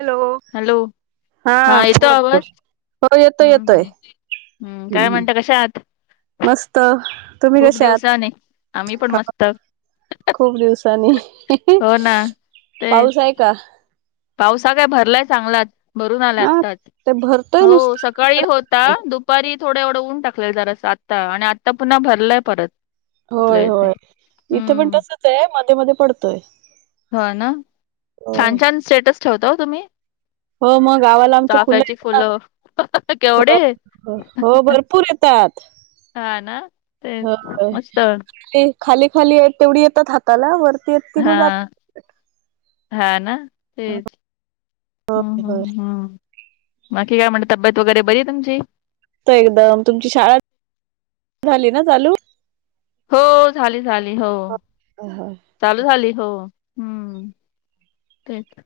Hello. Hello. हा येतो बोल बोल आवाज,, हो येतोय हम्म येतोय हम् हम्म, काय म्हणताय कशा आहात? मस्त. तुम्ही खूप कशा आहात दिवसाने, आम्ही पण मस्त. खूप दिवसांनी,, हो ना ते पाऊस आहे का? पावसा काय भरलाय चांगलाच, भरून आला हा आताच, ते भरतोय हो नुसतं सग- -काळी होता, दुपारी थोडं एवढं ऊन टाकलेलं जरासं आत्ता, आणि आत्ता पुन्हा भरलंय परत. इथल्या होय इथे होय, इथे पण हम्म तसंच आहे मध्ये मध्ये पडतोय. हो ना,, छान होय छान स्टेटस ठेवता ओ तुम्ही. हो मग गावाला आमच्या चाफ्याची आहेत ना फुलं, केवढी आहे हो भरपूर येतात. हा ना. तेच हं हं, मस्त ती खाली खाली हायत तेवढी येतात हातात हाताला, वरती येत ती हा मग हा ना तेच हम्म हम्ऊ हम्म, बाकी काय म्हण तब्येत वगैरे बरी आहे तुमची? -एकदम, तुमची शाळा झाली ना चालू? हो झाली झाली हो चालू झाली हो, हम्म तेच.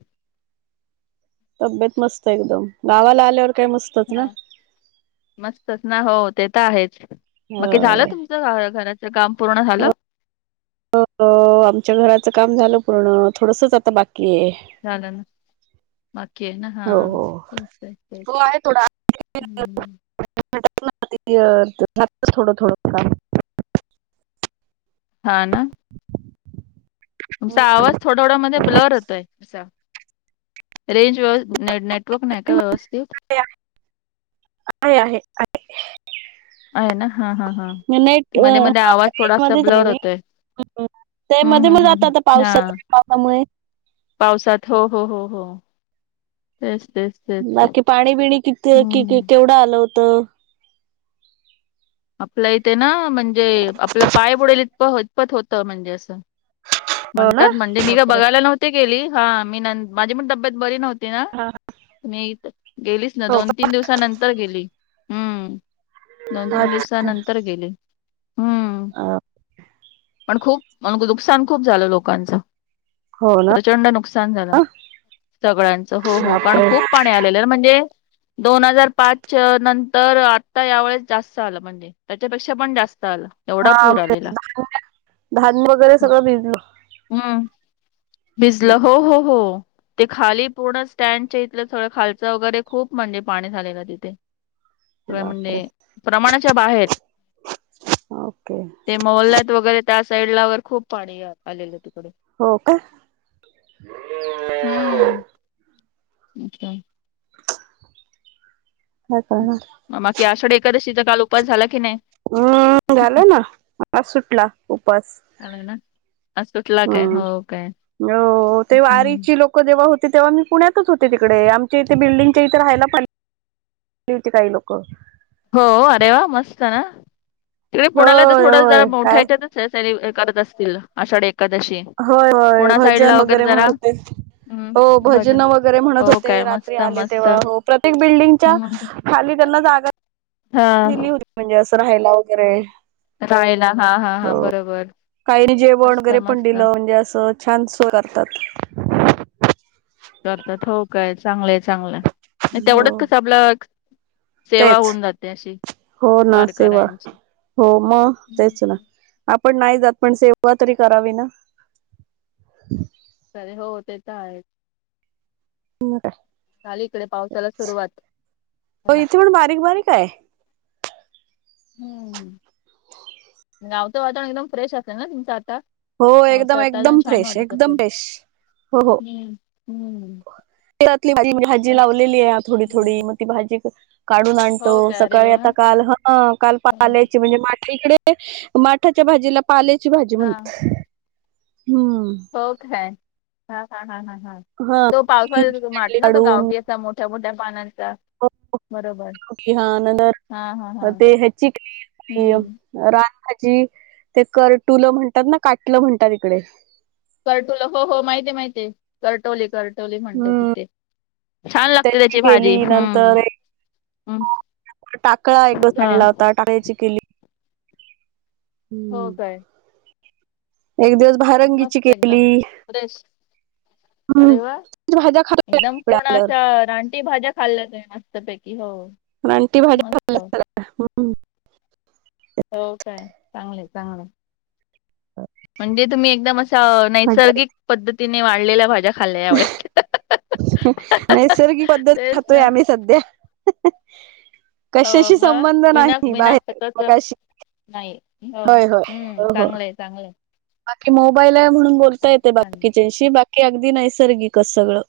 तब्येत मस्त एकदम,, गावाला आल्यावर काय मस्त हा, मस्तच ना हो ते तर आहेच, मग कि झालं होय तुम घराचं काम पूर्ण झालं?? हो हो, आमच्या घराचं काम झालं पूर्ण, थोडसचं आता बाकी आहे. झालं ना, बाकी आहे ना, हो हा, हो तेच, तेच, तेच हो! आहे थोडा. हम्म! [inaudible] हा, ना! तुमचा आवाज थोडा थोडा मध्ये ब्लर होतोय, असा रेंज व नट नेटवर्क नाही का व्यवस्थित? आहे, आहे, आहे. आहे ना, हा, हा, हा मी नेट मध्ये, मध्ये आवाज थोडासा मध्ये झाले ब्लर मी होतोय. ते हम्म मध्ये, मध्ये हम्म हम्म जातं हम्म. आता पावसात हा पावसामुळे पावसात हो, हो, हो, हो तेच, तेच. तेच बाकी पाणी, बिणी, किती की हम्म केवढं आलं होतं? आपल्या इथे ना, म्हणजे आपलं पाय बुडेल इतप इतपत होत म्हणजे असं. हो ना म्हणतात. म्हणजे मी काय बापरे बघायला नव्हती गेली, हा मी नं माझी पण तब्येत बरी नव्ह ते ना, मी हित गेलीच नाही. हो का? दोन तीन दिवसानंतर गेली. हम्म! दोन - तीन अच्छा दिवसानंतर गेले. हम्म! [unintelligible] पण खूप, नुकसान खूप झालं लोकांचं. हो ना प्रचंड नुकसान झालं. सगळ्यांचं, हो, हो कारण बापरे खूप पाणी आलेल. म्हणजे, दोन हजार पाच नंतर आता या वेळेस जास्त आलं पाणी. त्याच्यापेक्षा पण जास्त आलं. एवढा पूर आलेला [unintelligible] धान्य वगैरे सगळं भिजलं. हम्! भिजलं हो, हो, हो. ते खाली पूर्ण, स्टँडच्या इथलं थोडं खालच वगैरे खूप म्हणजे, पाणी झालेलं तिथे. म्हणजे बापरे प्रमाणाच्या बाहेर. ओके [unintelligible] त्या साईड ला वर खूप पाणी आलेलं तिकडं. हो का! हम्म! अच्छा! काय करणार बाकी, आषाढ एकादशीचा काल उपास झाला की, नाही? हम्म! झालं ना आज सुटला उपास. [unintelligible] सुटला काय हम्! हो काय हो ते हम्म वारीची लोक जेव्हा होते तेव्हा मी पुण्यातच होते तिकडे, आमच्या इथे बिल्डंगच्या इथे राहायला पण गेलती काही लोकं. हो, अरे वा! मस्त ना पुण्याला तर होय थोडं जरा होय काय मोठ्याच्यात. ते सेलिब्रे करत असतील आषाढी एकादशी. होय, होय पुणा साईडला भजन वगैरे जरा म्हणतं आहेत. हो, भजन वगैरे म्हणत हो काय होते. रात्री मस्त आले मस्त तेव्हा हो, प्रत्येक बिल्डिंगच्या हम्म खाली त्यांना जागा हा दिली होती. म्हणजे असं राहायला वगैरे. रायला हा हा हा हो, बरोबर काही जेवण मस्त वगैरे पण मस्त दिलं म्हणजे असं छान सोय करतात. करतात. हो काय! चांगलंय, चांगलंय, तेवढंच हो कसं आपलं सेवा तेच! होऊन जाते अशी हो ना सेवा, वारकऱ्यांची हो मग हम्म, तेच ना. हम्म. आपण नाही जात पण सेवा तरी करावी ना. अरे हो, ते त आहेच. म काय, झाली इकडे पावसाला काच, सुरुवात हो मला इथं पण बारीक बारीक आहे. हम्म. गावचं वातावरण एकदम फ्रेश असेल न तुमच आता? हो, एकदम पावसाळ्यात तर अजून एकदम छान फ्रेश, वाटत एकदम असेल फेश, हो हो. हम्म हम्म. [unintelligible] भाजी लावलेली आहे थोडी अच्छा, थोडी अच्छा. मग ती भाजी काढून आणतो. हो काय अरे सकाळी वा आता काल ह काल पाल्याची म्हणजे माठं इकडे माठाच्या भाजीला पाल्याची भाजी हा म्हणतात. हम्म. हो काय.. हा हा हा हा हा तो पावसाळ्यात येतो तो माठ न. तो गावठी असं..... त्या मोठ्या मोठ्या पानांच्या [unintelligible] हा हा हा हा ते हचीक- हम्म [unintelligible] रानभाजी, ते करटुलं म्हणतात न, काटलं म्हणतात इकडे. कर्टुलं, हो हो, माहिती माहितीये. कर्टवले कर टवले म्हणतात हम्म इथे. छान लागते त्याची भाजी. केली नंतर हम्म. हम्म. [unintelligible] टाकळा एक दिवस हा आणला होता, टाकळ्याची केली. हो हम्म. काय. एक दिवस भारंगीची मस्त केली. एकदम फ्रेश, हम्म. अरे वा! भाज्या ! खातो एकदम इकडे पूर्ण अशा आल्यावर रानटी भाज्याच खाल्ल्या त्या मस्तपैकी. हो. रादटी मस्त भाज्या. [unintelligible] हो काय.. चांगलंय, चांगलंय. ह. म्हणजे तुम्ही एकदम अशा नैसर्गिक पद्धतीने वाढलेल्या भाज्या. खाल्ल्या अ यावेळेस ह्य.. नैसर्गिक पद्धत तेच खातोय ना आम्ही सध्या. हह.. हो कशाशी मग संबंध बिना नाही बिना बाहेर खताच मगाशी. नाही, हो, हम्म... चांगलंय, चांगलंय. बाकी मोबाईल आहे म्हणून बोलता छान येते छान बाकीच्याशी बाकी नैसर्गिकच सगळं.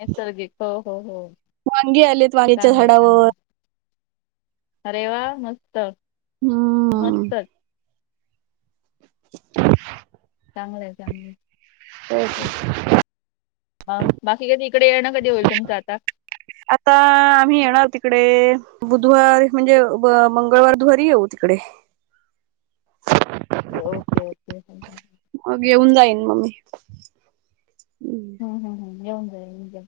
नैसर्गिक. हो हो हो. वांगी आलेत वांग्याच्या चांगलंय झाडावर. चांगलंय अरे... वा! ! मस्त.., हम्म. मस्तच., चांगलंय... चांगलं. य.. हो [unintelligible] हा, बाकी कधी इकडे येणं कधी होईल, तुमचं आता? आता, आम्ही येणार आहो तिकडे, बुधवार म्हणजे ब मंगळवार, बुधवारी येऊ. तिकडे.... [inaudible] [inaudible] [inaudible] मग येऊन जाईन म मी. हं. हंहंहं येऊन जा, येऊन जा.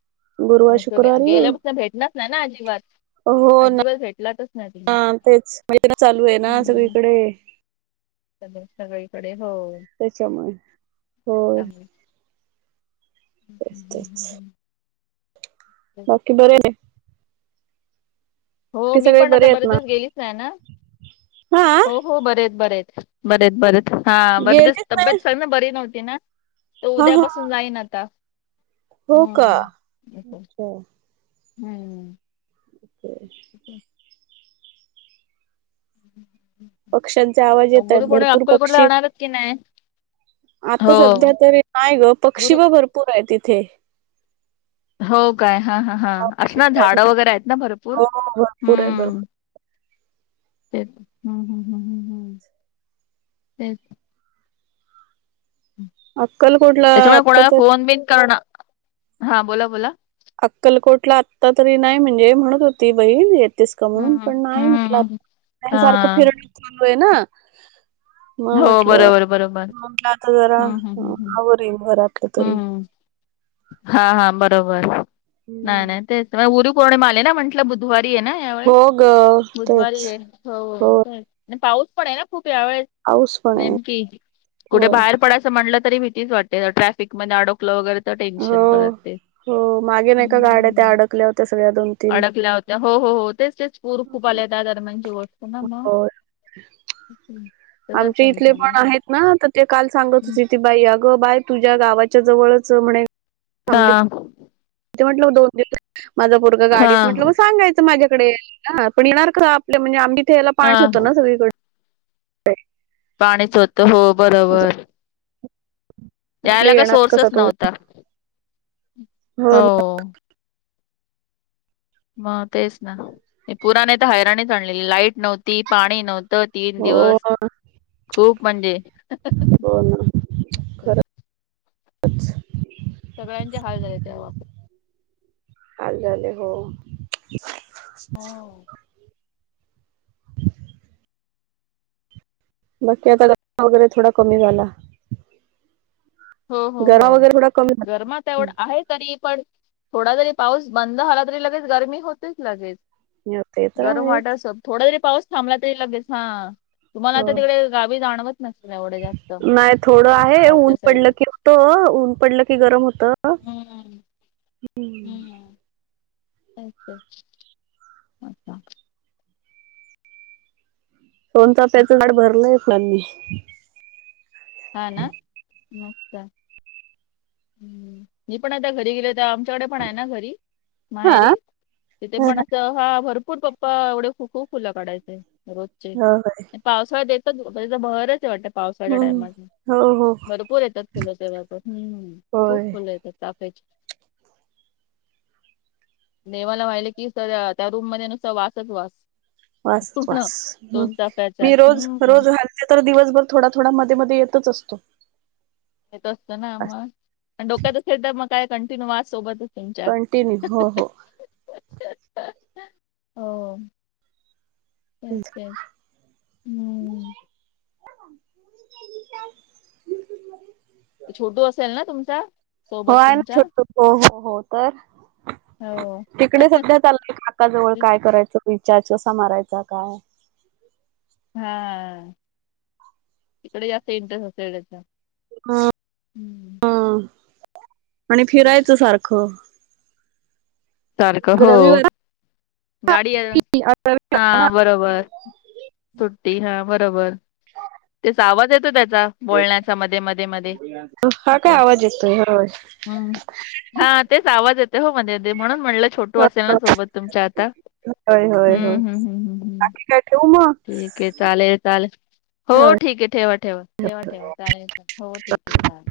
गुरुवार मं तुम्ही, शुक्रवारी गेल्यापासनं भेटलाच नाही ना अजिबात. अ हो... ना... अजिबात भेटलातच नाही तुम्ही [inaudible] तेच. चालूये ना हम्म. सगळीकडे. सगळीकडे. हो त्याच्यामुळे.... होय. चांगले तेच... हम्म, हम्म, तेच... हम्म. तेच. बाकी बर आहे.... हो.. बाकी मी सगळे पण आता बरे आहेत बरेच ना दिवस गेलीच नाही ना, हा हो.... हो... बरेत, बरेेत, बरेच, बरच हा बरस गेलेच नाही तब्येत सांग ना बरी नव्हती ना? तो हा हा उद्यापासून जाईन आता... हो का... हम्म हम्म..... ठी [unintelligible] [inaudible] अे [inaudible] [inaudible] पक्ष्यांचे आवाज येत आहेत गुरुपोर्णिला भरपूर अक्कलकोटला पक्षी जाणारच कि नाही? आता हो सध्या तरी नाही ग पक्षी गुरु व भरपूर आहे, तिथे हो काय, हा... हा... हा... असं ना झाडं वगैरे आहेत. ना भरपूर हो... भरपूर आहे. हम्म भरपूर तेच, हम्... हम्... हम्म... हम्... हम्... तेच अक्कलकोटला त्याच्यामुळे, आत्ता कोणाला तर फोन बिन करणार. हा बोला.. बोला.... अक्कलकोटला आत्ता तरी नाही. म्हणजे, म्हणत होती बहीण येत तेस का म्हणून, हम्म पण नाही हम्म हम्म. म्हटलंसारखं हा फिरण चालू आहे. ना मग हो म्हटलं. बरोबर बरोबर म्हटलं आता जरा हम्म हम्म हम्म हम्म आवर येईल घरातलं तरी हम्म हा... हा... बरोबर नाही.. हम्म. नाही.. तेच- गुरु पोर्णिमा आली ना म्हटलं बुधवारी आहे ना? त्यामुळे हो ग तेच बुधवारी आहे. हो पाऊस पण आहे ना खूप. यावेळेस पाऊस पण आहे नेमकी, कुठे होय बाहेर पडायचं म्हटलं, तरी भीतीच वाटते्. पीक अडकल वगैरे तर हो टेन्शन परत ते. हो मागे नाही का, गाड्या त्या हम्म. अडकल्या होत्या. सगळ्या दोन, तीन, अडकल्या होत्या हो... हो... हो. तेच.. तेच... पूर खूप आल्या त्या दरम्यानची गोष्ट ना मग त्याच आमचे इथले टेन्शन पण नाही आहेत ना, तर ते काल सांगत होते बाई, अगं बाय, तुझ्या गावाच्या जवळच म्हणे.... हा..... थांबली ते म्हटलं, दोन दिवस माझा भरं हा गाडीत म्हटलं मग सांगायचं, माझ्याकडे ना, पण येणार का? म्हणजे, आमतेथ याला हा पाण होतो, ना सगळीकडे. पाणीच होत, हो.... असं बरोबर म्हटलं त्याला, काही येणार कसा सोर्सेस तो नव्हता. हो...... मग, तेच ना ते पुराने तर आणलेली लाईट नव्हती. पाणी नव्हती तीन हो दिवस ना खूप म्हणजे? खरंच.... सगळ्यांचे हाल झाले. त्या बाबतीत हाल झालंय हो. हो बाकी आता द वगैरे थोडा कमी झाला. हो हो हो गरम वगैरे थोडा कमी झाला गरमच तेवढ आहे तरी पण थोडा जरी पाऊस बंद झाला तरी लगेच गरमी होतीच लगेच हम्म, ते तर गरम आहेच वाटत असेल थोडा जरी पाऊस थांबला तरी लगेच हां तुम्हाला आता हो. तिकडे गावी जाणवत- [inaudible] नाही थोडं आहे ऊन गावच्या पडलं साईडला की त ऊन पडलं की गरम होत. हम्म हम्म तेच अच्छा सोन ओके. चाफ्याच झाड भरलंयल फुलांनी हा ना मी पण आता घरी गेलो दाम च्याडे पण ना घरी हा माहेरी तिथे पण अस हा भरपूर पप्पा एवढे खूप फुलं काढायचंय ह का पावसाळ्यात येतात तर बहरच वाटतं हम्म. पावसाळच्या हो हो भरपूर येतात फुलं हम् खूप होय फुलं येतात चाफ्याची देवाला वाहिले की सर त्या रूम मध्ये नुसता वासच वास वास च पूर्ण वास दोन चाफ्याचा मी रोज, हम्म रोज घाल ते तर दिवसभर थोडा, थोडा मध्ये, मध्ये येतच असतो असतं ना मग डोक्यात असेल तर मग काय कंटिन्यू वास सोबत कंटिन्यू हो, हो [unintelligible] हम [inaudible] छोटू असेल ना तुमचा हो सोबत आहे ना तुमच्या छोटू हो हो हो तर हो तिकडे सध्यात आलाय काकाजवळ करायचं रीचार्ज मारायचा काय हा तिकडे जास्त इंटरेस्ट असेल हा, हम्म. हा आणि तेच. फिरायचं सारखं सारख हो रविवार गाडी की हा बरोबर सुट्टी हा बरोबर त्याचा आवाज येतो त्याचा बोलण्याचा मध्ये, मध्ये, मध्ये हा [unintelligible] हम्म हा तेच आवाज येते हो मध्ये म्हणून म्हटलं छोटू होय असेल ना सोबत तुमच्या आता होय होय होय हम्म, हम्म बाकी काय ठेऊ मग ठीक आहे चालेल, चालेल हो होय ठीक आहे ठेवा, ठेवा ठेवा, ठेवा चालेल हो ठीक आहे